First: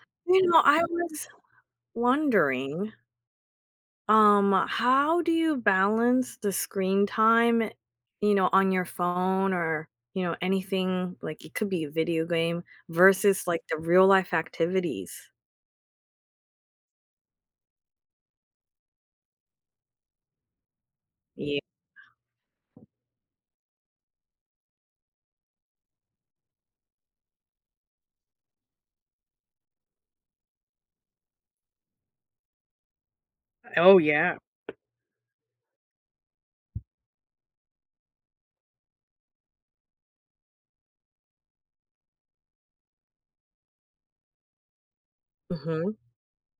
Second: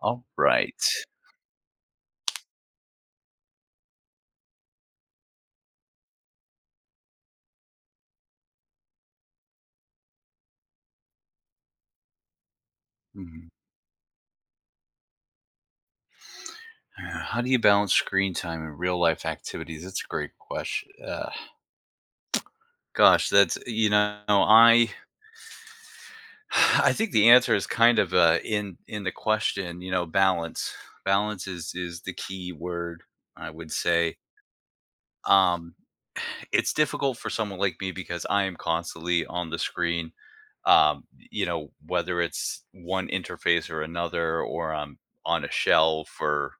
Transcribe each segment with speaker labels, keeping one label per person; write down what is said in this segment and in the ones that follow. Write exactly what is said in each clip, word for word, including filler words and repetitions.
Speaker 1: All
Speaker 2: You know,
Speaker 1: right.
Speaker 2: I was wondering, um, how do you balance the screen time, you know, on your phone or, you know, anything like it could be a video game versus
Speaker 1: Mhm.
Speaker 2: like the real life activities?
Speaker 1: Uh, How do you balance screen time and real life activities? That's a great question. Uh,
Speaker 2: Yeah.
Speaker 1: gosh, that's you know, I I think the answer is kind of uh, in in the question. You know, balance. Balance is is the key word, I would
Speaker 2: Oh
Speaker 1: say.
Speaker 2: yeah.
Speaker 1: Um, it's difficult for someone like me because I am constantly on the screen. Um, you know, whether it's one interface or another, or I'm on a
Speaker 2: Mm-hmm.
Speaker 1: shelf or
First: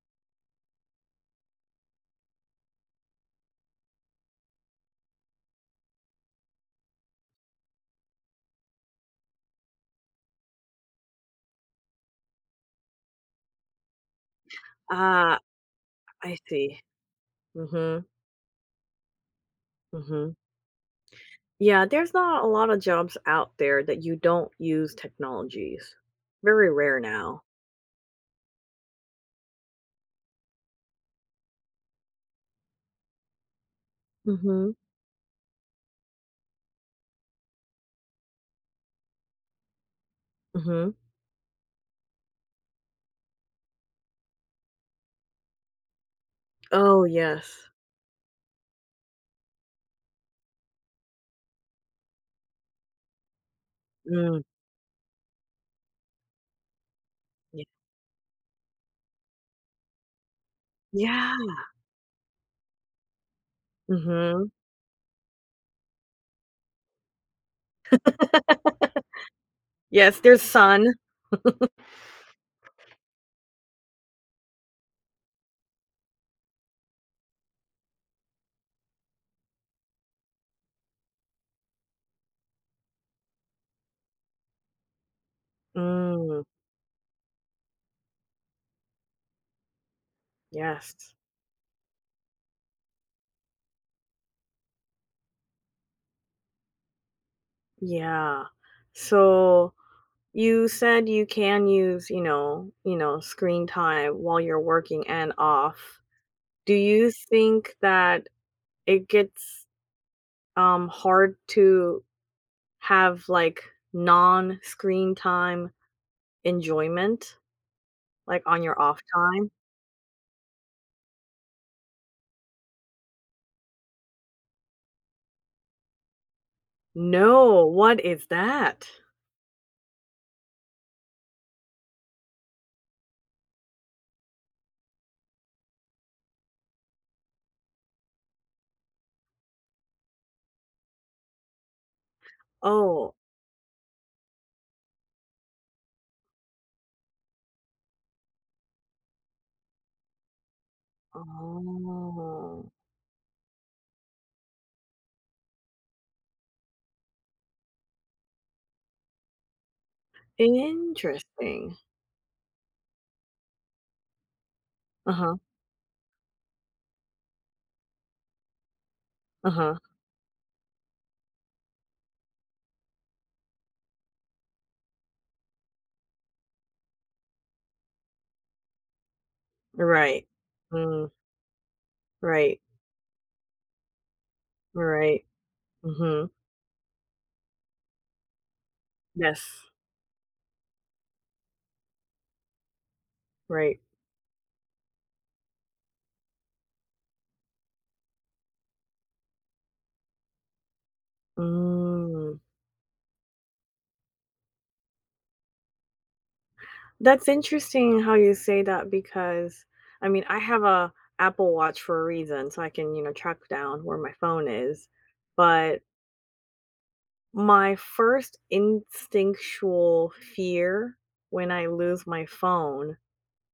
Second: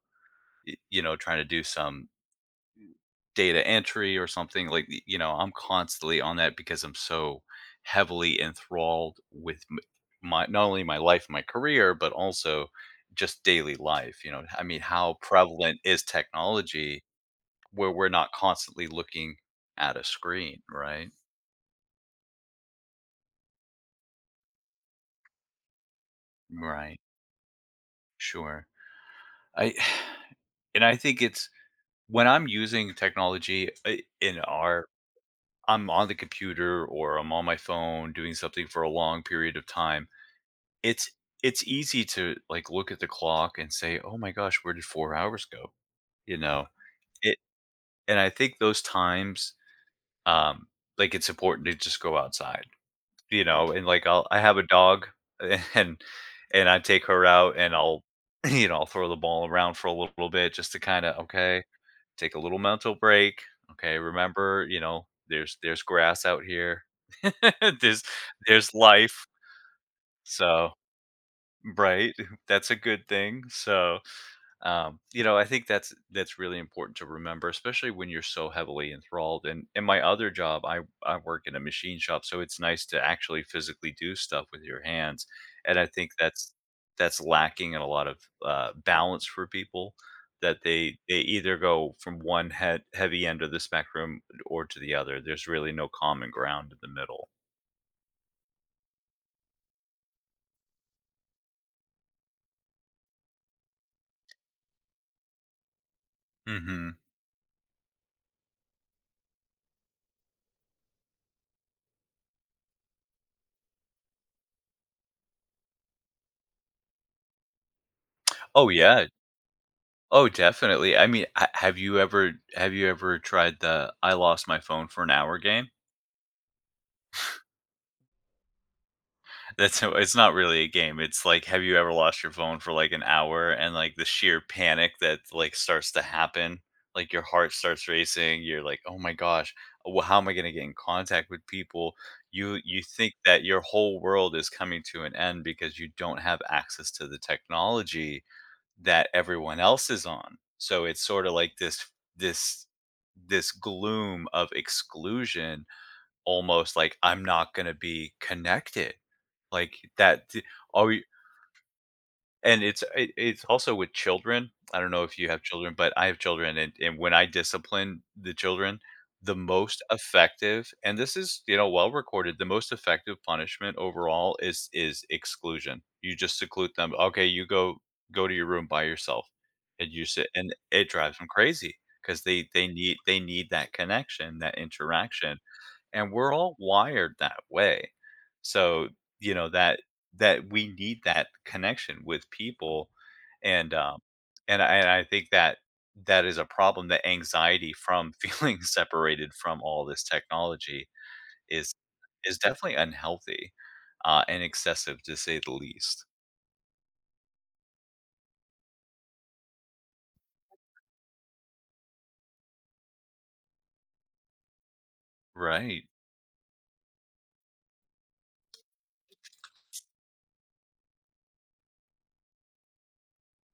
Speaker 1: y- you know trying to do some data entry or something. like you know I'm constantly on that because I'm so heavily enthralled with m- my, not only my life, my career, but also just daily life. You know, I mean, how
Speaker 2: Ah,
Speaker 1: prevalent is
Speaker 2: I see.
Speaker 1: technology where
Speaker 2: Mm-hmm.
Speaker 1: we're not constantly looking at a
Speaker 2: Mm-hmm.
Speaker 1: screen, right?
Speaker 2: Yeah, there's not a lot of jobs out there that you don't use technologies. Very
Speaker 1: Right.
Speaker 2: rare now.
Speaker 1: Sure. I And I think it's when I'm using technology, uh, in
Speaker 2: Mm-hmm.
Speaker 1: our I'm on the computer or I'm on my phone doing something for a long period of time.
Speaker 2: Mm-hmm.
Speaker 1: It's it's easy to, like, look at the clock and say, "Oh my gosh, where did four hours go?" You know?
Speaker 2: Oh
Speaker 1: It
Speaker 2: yes.
Speaker 1: And I think those times, um, like, it's important to just go outside, you know? And, like, I'll I
Speaker 2: Mm.
Speaker 1: have a dog, and and I take her out,
Speaker 2: Yeah.
Speaker 1: and I'll, you know, I'll throw the ball around for a little bit just to kinda,
Speaker 2: Yeah.
Speaker 1: "Okay, take a little mental break. Okay,
Speaker 2: Mhm.
Speaker 1: remember, you know, there's there's grass out here. There's there's life."
Speaker 2: Yes, there's
Speaker 1: So.
Speaker 2: sun.
Speaker 1: Right? That's a good thing. So um, you know, I think that's that's really important to remember, especially when you're so heavily enthralled. And in my other job, i i work in a machine shop, so it's nice to actually physically do stuff with your hands. And I think
Speaker 2: Mm,
Speaker 1: that's that's lacking in a lot of uh, balance for people, that they
Speaker 2: yes.
Speaker 1: they either go from one head heavy end of the spectrum or to the other. There's really no common ground in the middle.
Speaker 2: Yeah. So, you said you can use, you know you know, screen time while you're working and off. Do
Speaker 1: Hmm.
Speaker 2: you think that it gets, um, hard to have, like, non-screen time enjoyment, like, on
Speaker 1: Oh
Speaker 2: your off
Speaker 1: yeah.
Speaker 2: time?
Speaker 1: Oh, definitely. I mean, ha have you ever have you ever tried the "I lost my phone for an hour" game?
Speaker 2: No, what is that?
Speaker 1: That's how it's not really a game. It's like, have you ever lost your phone for, like, an hour and, like, the sheer panic that, like, starts to happen? Like, your heart starts racing, you're like, "Oh my gosh, well, how am I gonna get in contact with people?" You you think
Speaker 2: Oh.
Speaker 1: that your whole world is coming to an end because you don't have access to the technology that everyone else is on. So it's sort of like this this
Speaker 2: Oh.
Speaker 1: this gloom of exclusion, almost like I'm not going to be connected. Like that are
Speaker 2: Interesting.
Speaker 1: and it's it it's also with children. I don't know if you
Speaker 2: Uh-huh,
Speaker 1: have children, but I have children. And and when I discipline the children, the
Speaker 2: uh-huh,
Speaker 1: most effective, and this is, you know, well recorded, the most effective punishment overall is is exclusion. You just seclude them. "Okay, you go go to your room by yourself." And you
Speaker 2: right.
Speaker 1: sit, and it
Speaker 2: Mm,
Speaker 1: drives them crazy because they
Speaker 2: right,
Speaker 1: they need they need that connection, that
Speaker 2: right,
Speaker 1: interaction. And
Speaker 2: mhm,
Speaker 1: we're all wired that way. So, you know,
Speaker 2: yes,
Speaker 1: that that we need that connection with people. and
Speaker 2: right.
Speaker 1: um and I, and I think that that is a problem, that anxiety from feeling separated from all this technology is
Speaker 2: Mm,
Speaker 1: is definitely unhealthy, uh, and excessive, to say the least.
Speaker 2: that's interesting how you say that because, I mean, I have a Apple Watch for a reason, so I can, you know, track down where my phone is, but
Speaker 1: Right.
Speaker 2: my first instinctual fear when I lose my phone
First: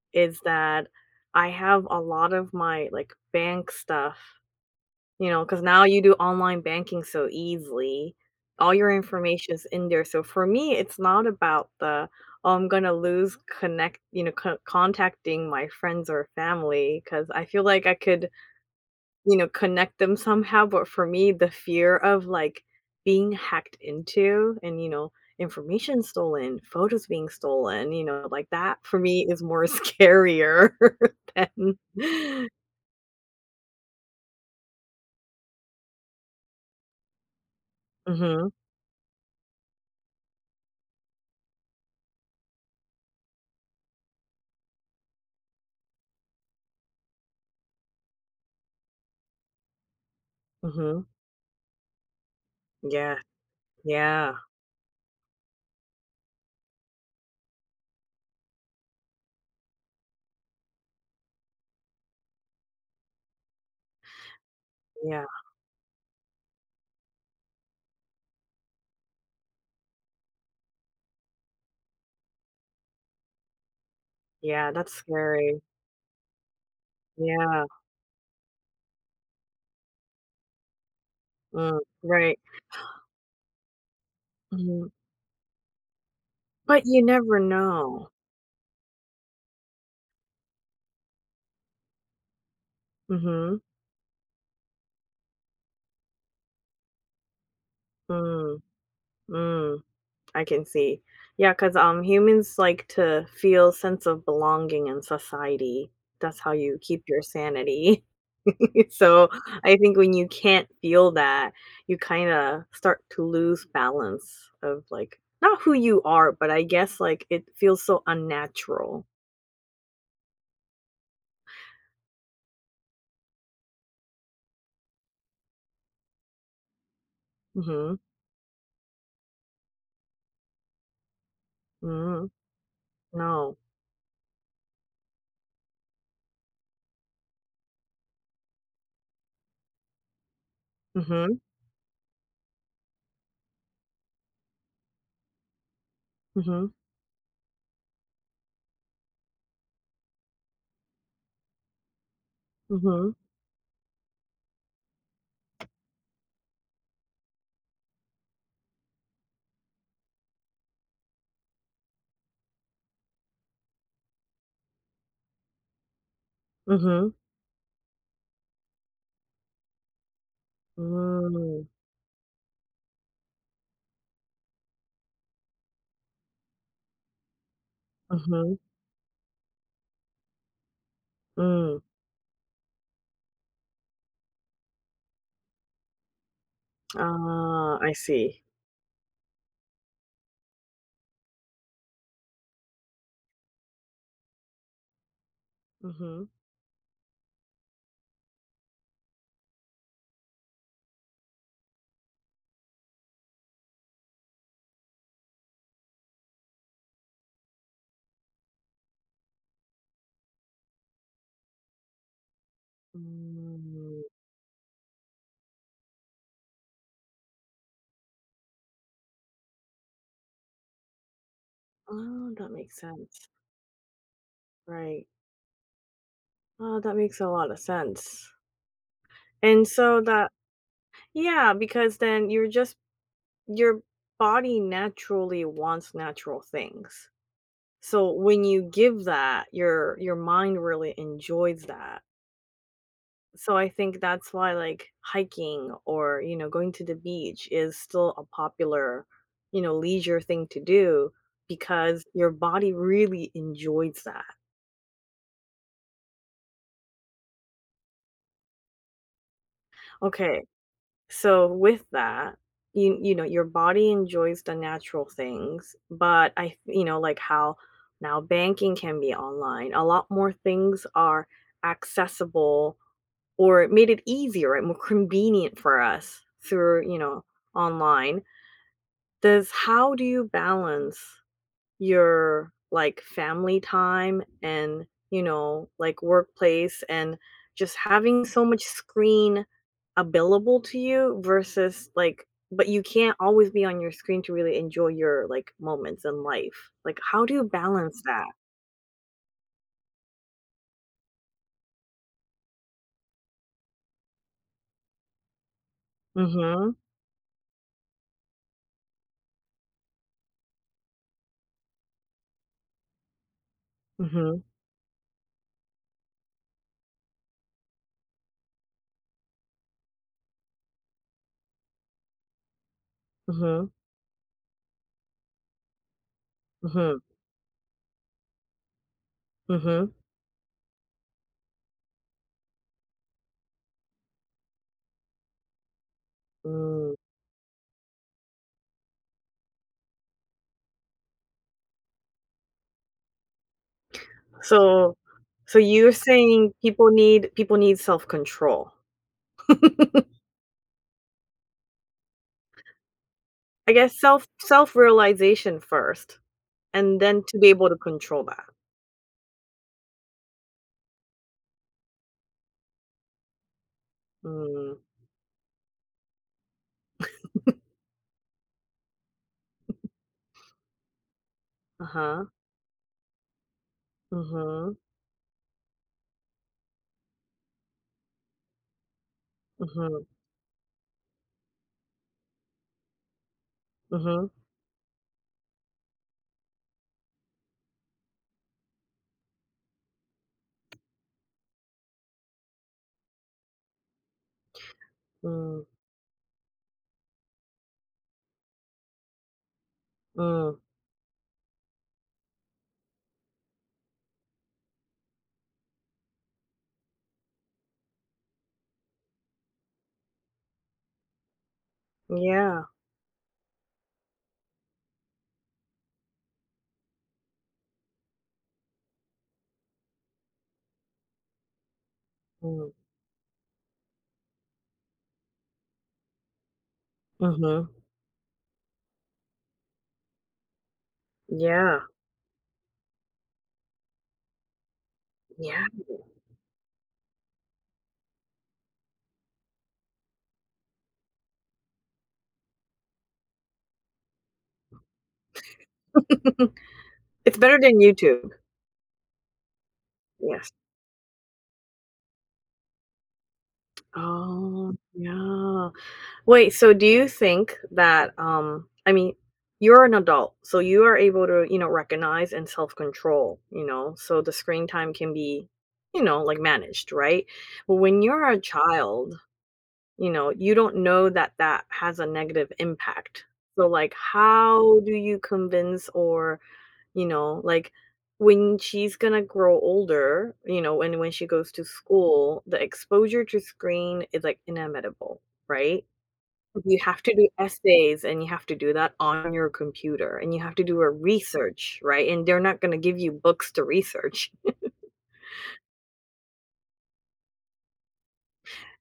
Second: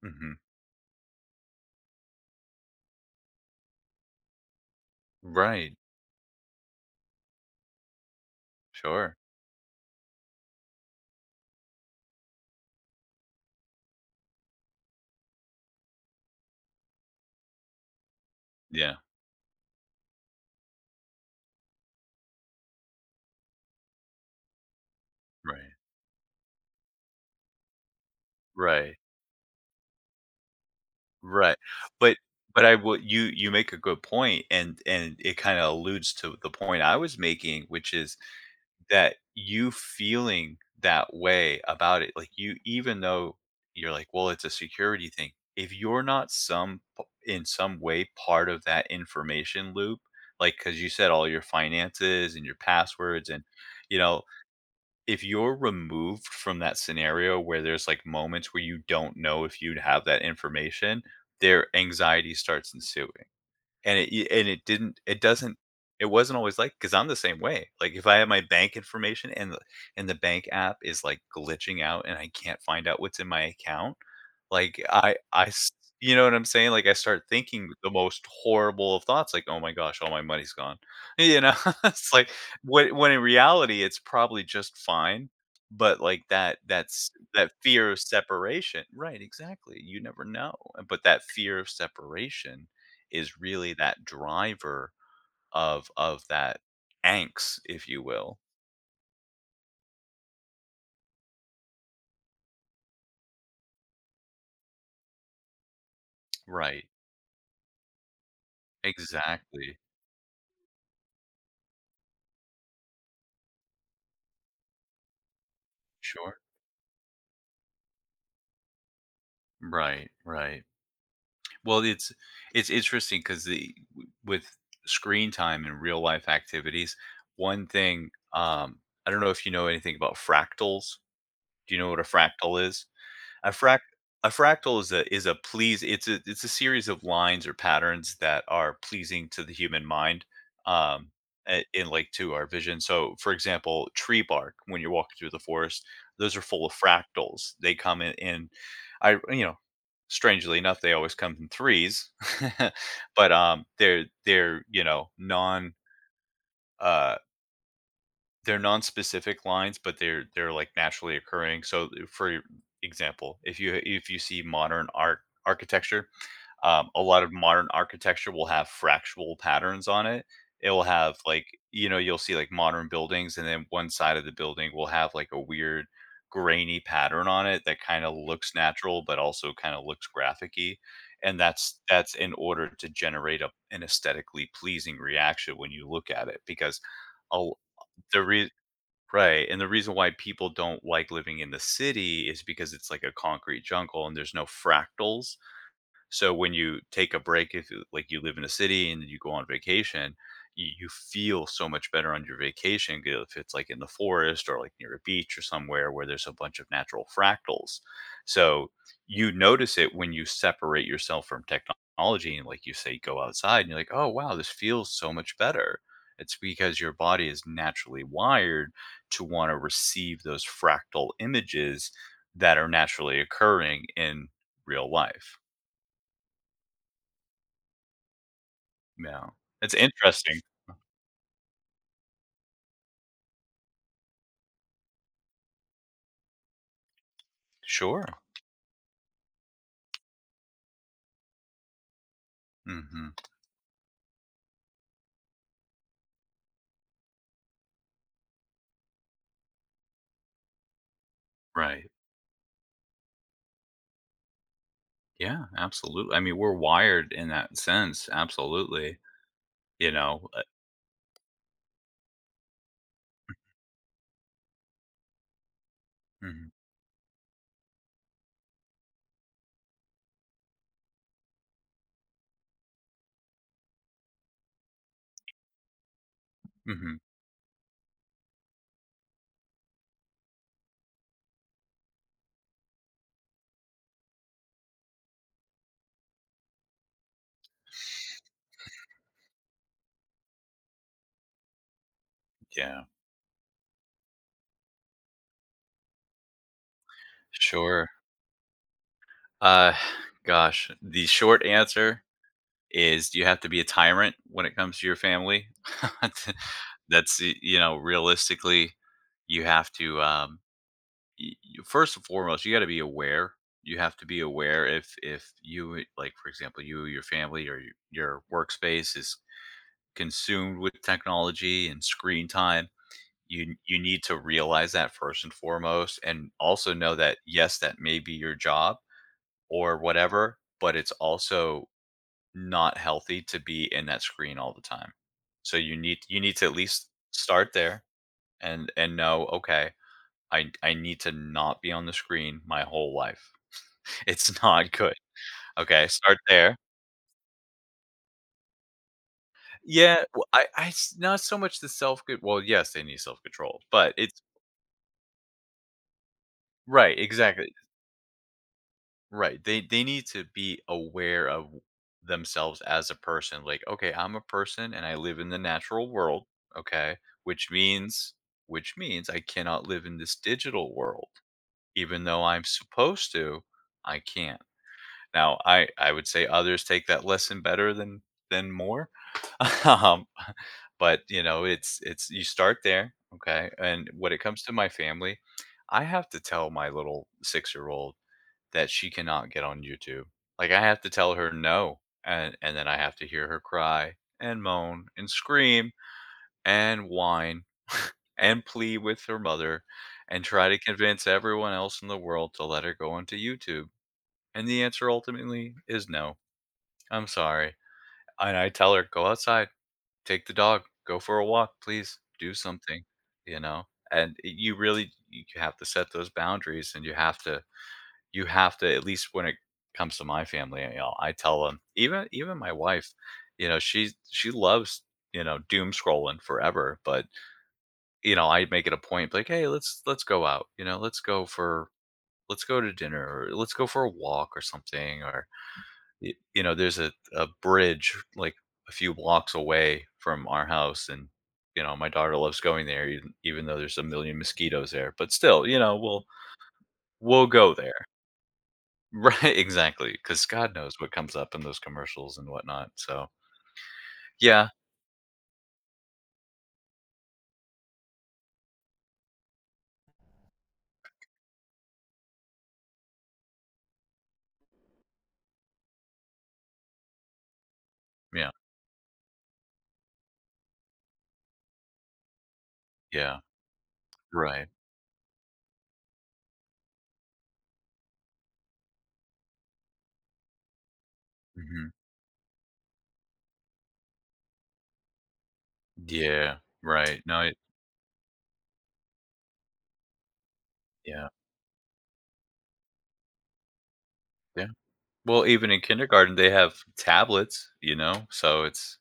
Speaker 1: Hmm.
Speaker 2: is that I have a lot of my, like, bank stuff. You know, because
Speaker 1: Right.
Speaker 2: now you do online banking so easily. All your
Speaker 1: Sure.
Speaker 2: information is in there. So for me, it's not about the, "Oh, I'm gonna lose connect you know, co contacting my friends or family because I feel like I could,
Speaker 1: Yeah.
Speaker 2: you know, connect them somehow," but for me, the fear of, like, being hacked into and, you know,
Speaker 1: Right.
Speaker 2: information stolen, photos being stolen, you know, like, that
Speaker 1: Right.
Speaker 2: for me is more scarier
Speaker 1: Right,
Speaker 2: than
Speaker 1: but but I will. You you make a good point, and and it kinda alludes to the point I was making, which is
Speaker 2: Mhm.
Speaker 1: that you feeling that way about it, like, you, even though you're like, "Well, it's a security thing," if you're not some p in some way part of that information loop, like, because you
Speaker 2: Mhm.
Speaker 1: said all your finances and your
Speaker 2: Yeah.
Speaker 1: passwords, and, you know,
Speaker 2: Yeah.
Speaker 1: if you're removed from that scenario where there's, like, moments where you don't know if you'd have that information, their anxiety starts ensuing. And it y and it didn't it
Speaker 2: Yeah.
Speaker 1: doesn't. It wasn't always like, because 'cause I'm the same way. Like, if I have my bank information and the and the bank app is, like, glitching out, and I can't find out what's in my account,
Speaker 2: Yeah,
Speaker 1: like,
Speaker 2: that's
Speaker 1: I I
Speaker 2: scary.
Speaker 1: s you know what I'm saying? Like, I start
Speaker 2: Yeah.
Speaker 1: thinking the most horrible of thoughts, like, "Oh my gosh, all my money's gone." You know?
Speaker 2: Mm,
Speaker 1: It's like,
Speaker 2: right.
Speaker 1: when when in reality, it's probably just
Speaker 2: Mhm.
Speaker 1: fine, but, like, that
Speaker 2: But you
Speaker 1: that's
Speaker 2: never
Speaker 1: that fear of
Speaker 2: know.
Speaker 1: separation. Right, exactly, you never know, but that fear of separation is
Speaker 2: Mhm.
Speaker 1: really that driver of of that angst, if you will.
Speaker 2: Mm, mm, I can see. Yeah, because um, humans like to feel sense of belonging in society. That's how you
Speaker 1: Right.
Speaker 2: keep your sanity. So, I
Speaker 1: Exactly.
Speaker 2: think when you can't feel that, you kinda start to lose balance of, like, not who you are,
Speaker 1: Sure.
Speaker 2: but I guess, like, it feels so unnatural.
Speaker 1: Right, right. Well, it's it's interesting because the w with screen time and real life activities, one
Speaker 2: Mhm.
Speaker 1: thing, um I don't know if you know anything about fractals. Do you know what a
Speaker 2: Mm.
Speaker 1: fractal is? A
Speaker 2: No.
Speaker 1: frac a fractal is a is a please it's a it's a series of lines or patterns that are pleasing to the human mind, um,
Speaker 2: Mhm.
Speaker 1: a and, like, to our vision. So, for example, tree bark, when you're walking through the forest, those are full of
Speaker 2: Mhm.
Speaker 1: fractals. They come in in I you know, strangely enough, they always come in threes,
Speaker 2: Mhm,
Speaker 1: but, um, they're they're, you know, non, uh they're non-specific lines, but they're they're, like, naturally occurring. So, uh, for example, if you if you see modern art architecture, um, a
Speaker 2: mhm,
Speaker 1: lot of modern architecture will have fractional patterns on it. It will have, like,
Speaker 2: mm,
Speaker 1: you know, you'll see, like, modern buildings, and then one side of the building will have, like, a weird grainy pattern on it that kinda looks
Speaker 2: mhm,
Speaker 1: natural, but also kinda looks graphic-y, and that's
Speaker 2: mm.
Speaker 1: that's in order to generate a an aesthetically pleasing reaction when you look at it because a l
Speaker 2: Ah, I
Speaker 1: the
Speaker 2: see.
Speaker 1: rea Right. And the reason why people don't like living in the city is because it's like a concrete jungle and there's no fractals.
Speaker 2: Mhm,
Speaker 1: So when you take a break, if you- like, you live in a city and you go on vacation, you, you feel so much better on your vacation g- if it's like in the forest, or like near a beach, or somewhere where there's a bunch of natural fractals. So you notice it when you separate yourself from technology and, like you say, go outside, and you're like,
Speaker 2: mm.
Speaker 1: oh wow, this feels so much better. It's because your body is naturally wired to want to receive those fractal images
Speaker 2: Oh, that
Speaker 1: that are
Speaker 2: makes
Speaker 1: naturally
Speaker 2: sense.
Speaker 1: occurring in real
Speaker 2: Right.
Speaker 1: life.
Speaker 2: Oh, that makes a lot of sense.
Speaker 1: Yeah.
Speaker 2: And
Speaker 1: It's
Speaker 2: so that
Speaker 1: interesting.
Speaker 2: yeah, because then you're just your body naturally wants natural things.
Speaker 1: Sure.
Speaker 2: So when you give that, your your mind really enjoys that.
Speaker 1: Mhm.
Speaker 2: So I think that's why like hiking or, you know, going to the beach is still a popular, you know, leisure thing to do
Speaker 1: Right.
Speaker 2: because your body really enjoys that.
Speaker 1: Yeah, absolutely. I mean, we're wired in that sense, absolutely, you know, uh
Speaker 2: Okay. So with that, you you know, your body enjoys the natural things, but I
Speaker 1: Mhm,
Speaker 2: th- you know, like how now banking can be online. A lot more things are accessible or it made it easier, right? More convenient for us through,
Speaker 1: mhm,
Speaker 2: you know, online. Does how do you balance your, like, family time and, you know, like, workplace and just having so much screen available to you versus, like, but you
Speaker 1: yeah,
Speaker 2: can't always be on your screen to really enjoy your, like, moments in life. Like, how do you
Speaker 1: sure.
Speaker 2: balance that?
Speaker 1: Uh, gosh, the short answer is you have to be a tyrant when it comes to your family.
Speaker 2: Mhm.
Speaker 1: That's, y you know, realistically, you have to, um y- you- first and foremost, you got to be aware. You have to be
Speaker 2: Mhm.
Speaker 1: aware if if you, like, for example, you, your family, or your, your workspace is consumed with technology and screen time. You
Speaker 2: Mhm.
Speaker 1: you need to realize that, first and foremost, and also know
Speaker 2: Mhm.
Speaker 1: that, yes, that may be your job or
Speaker 2: Mhm.
Speaker 1: whatever, but it's also not healthy to be in that screen all the time. So you need you need to at least
Speaker 2: Mm.
Speaker 1: start there, and and know, okay, I I need to not be on the screen my whole life. It's not good.
Speaker 2: So, so
Speaker 1: Okay,
Speaker 2: you're
Speaker 1: start
Speaker 2: saying
Speaker 1: there.
Speaker 2: people need people need self-control.
Speaker 1: Yeah, well, I I s- not so much the self good. Well, yes, they need self-control,
Speaker 2: I
Speaker 1: but
Speaker 2: guess
Speaker 1: it's
Speaker 2: self self-realization first,
Speaker 1: Right,
Speaker 2: and then to be
Speaker 1: exactly.
Speaker 2: able to control that.
Speaker 1: Right. They they need to be aware of themselves as a person. Like, "Okay, I'm a person
Speaker 2: Mm.
Speaker 1: and I live in the natural world, okay, which means which means I cannot live in this digital world. Even though
Speaker 2: Uh-huh.
Speaker 1: I'm supposed to, I can't."
Speaker 2: Mhm.
Speaker 1: Now, I I would say others take that lesson better than than more,
Speaker 2: Mhm.
Speaker 1: um, but, you know, it's it's you start there, okay? And when it
Speaker 2: Mhm.
Speaker 1: comes to my family, I have to tell my little six-year-old that she cannot get on YouTube. Like, I have to tell her no, and and then I have to hear her cry and moan and
Speaker 2: Mm.
Speaker 1: scream and whine and plead with her mother and try
Speaker 2: Mm.
Speaker 1: to convince everyone else in the world to let her go onto YouTube, and the answer ultimately is no. I'm sorry. And I tell her, "Go outside, take the dog, go for a walk, please, do
Speaker 2: Yeah.
Speaker 1: something," you know? And y you really, you have to set those boundaries, and you have to you have to at least when it comes to my family, you know, I tell them, even even my
Speaker 2: Mm.
Speaker 1: wife, you know, she she loves, you know, doom scrolling forever, but,
Speaker 2: Mhm.
Speaker 1: you know, I make it a point, like, "Hey, let's let's go out," you know, "Let's go for
Speaker 2: Yeah.
Speaker 1: let's go to dinner," or "Let's go for a walk," or something. Or
Speaker 2: Yeah.
Speaker 1: y- you know, there's a, a bridge like a few blocks away from our house, and you know, my daughter loves going there, even, even though there's a million mosquitoes there. But still, you know, we'll we'll
Speaker 2: It's
Speaker 1: go
Speaker 2: better than
Speaker 1: there.
Speaker 2: YouTube.
Speaker 1: Right, exactly, because
Speaker 2: Yes.
Speaker 1: god knows what comes up in those commercials and whatnot. So yeah,
Speaker 2: Oh, yeah. Wait, so do you think that um I mean, you're an adult, so you are able to, you know, recognize and self-control, you know, so the screen time can be, you know, like managed, right? But when you're
Speaker 1: yeah,
Speaker 2: a child, you know, you don't know that that has a negative
Speaker 1: yeah,
Speaker 2: impact. So like
Speaker 1: right.
Speaker 2: how do you convince or, you know, like when she's going to grow older, you know, and when she goes to
Speaker 1: Hmm.
Speaker 2: school, the exposure to screen is like inevitable, right?
Speaker 1: Yeah.
Speaker 2: You
Speaker 1: right
Speaker 2: have to
Speaker 1: no
Speaker 2: do
Speaker 1: it,
Speaker 2: essays, and you have to do that on your computer, and you have to do a
Speaker 1: Yeah.
Speaker 2: research, right? And they're not gonna give you books to research.
Speaker 1: Yeah, well, even in kindergarten they have tablets, you know, so it's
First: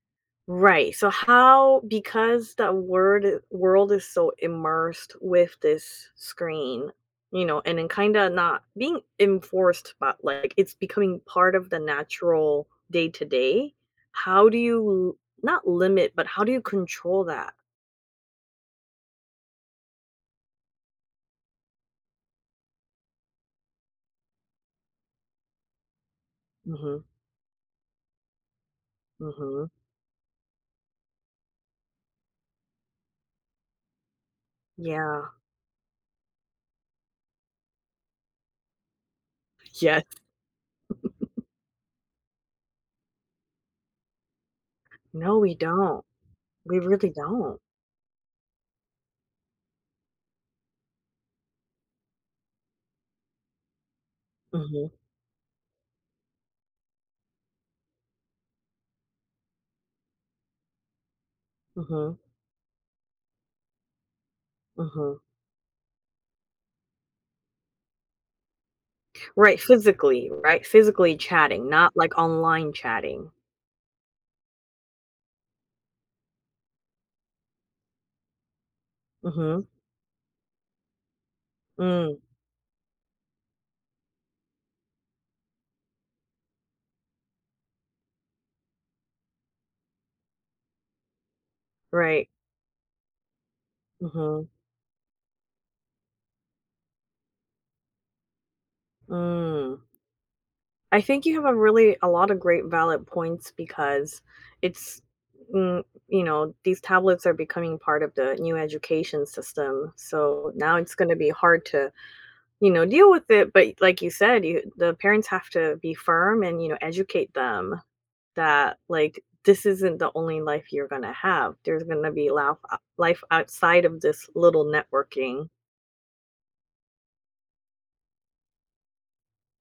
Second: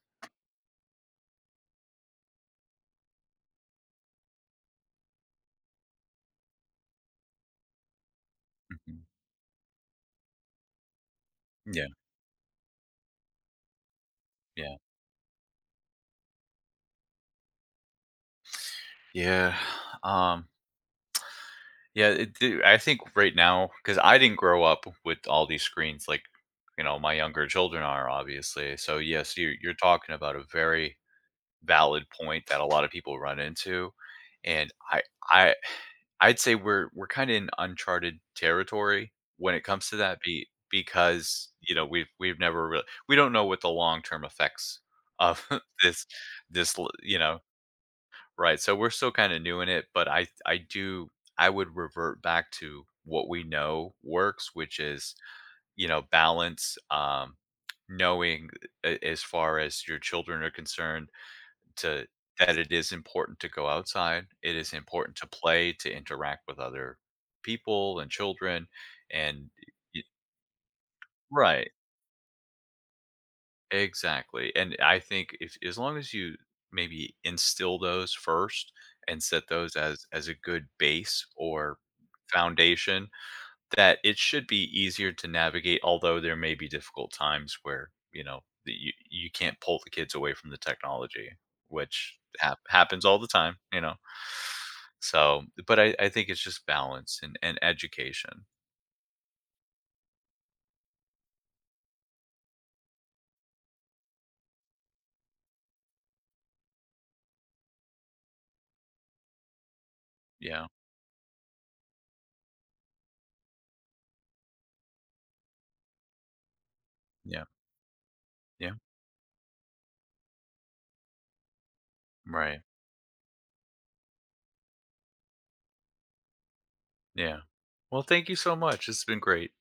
Speaker 2: Right, so how because the word eh, world is so immersed with this screen, you know, and then kinda not being
Speaker 1: Mhm.
Speaker 2: enforced, but, like, it's becoming part of the
Speaker 1: Yeah.
Speaker 2: natural day to day, how do
Speaker 1: Yeah.
Speaker 2: you not limit, but how do you control that?
Speaker 1: Yeah. um Yeah, it do I think, right now, because I didn't grow up with all these screens, like, you know,
Speaker 2: Mhm,
Speaker 1: my younger children are, obviously. So yes, you're
Speaker 2: mhm.
Speaker 1: you're talking about a very valid point that a lot of people run into. And I
Speaker 2: Yeah.
Speaker 1: I I'd say we're we're kind of in uncharted territory when it comes to
Speaker 2: Yes.
Speaker 1: that be because, you know, we've we've never really we don't know what the long-term effects
Speaker 2: No,
Speaker 1: of
Speaker 2: we don't.
Speaker 1: this this
Speaker 2: We
Speaker 1: l-
Speaker 2: really
Speaker 1: you know
Speaker 2: don't.
Speaker 1: Right, so we're still kinda new in it, but I I do I would revert back to what we know works, which
Speaker 2: Mhm,
Speaker 1: is, you know, balance, um, knowing, a as far as your children are concerned, to
Speaker 2: mhm,
Speaker 1: that it is important to go outside, it is
Speaker 2: mhm.
Speaker 1: important to play, to interact with other people and children, and
Speaker 2: Right,
Speaker 1: y
Speaker 2: physically, right? Physically chatting,
Speaker 1: Right.
Speaker 2: not like online chatting.
Speaker 1: Exactly, and I think if, as long as you maybe instill those first and set
Speaker 2: Mhm,
Speaker 1: those as as a good base or
Speaker 2: mm,
Speaker 1: foundation, that it should be easier to navigate, although there may be difficult times where, you know, that you you can't pull the kids away from the technology, which
Speaker 2: right.
Speaker 1: hap happens all the time, you know?
Speaker 2: Mhm,
Speaker 1: So, but I I think it's just balance and and education.
Speaker 2: mm. I think you have a really a lot of great valid points because it's mm, you know, these tablets are becoming part of the new education system. So
Speaker 1: Yeah,
Speaker 2: now it's going to be hard to, you know, deal with it. But like you said, you, the parents have to be firm and, you know, educate
Speaker 1: yeah,
Speaker 2: them.
Speaker 1: yeah,
Speaker 2: That, like, this isn't the only life you're gonna have. There's gonna be laugh
Speaker 1: right,
Speaker 2: uh, life outside of this little networking
Speaker 1: yeah. Well, thank you so much, it's been great.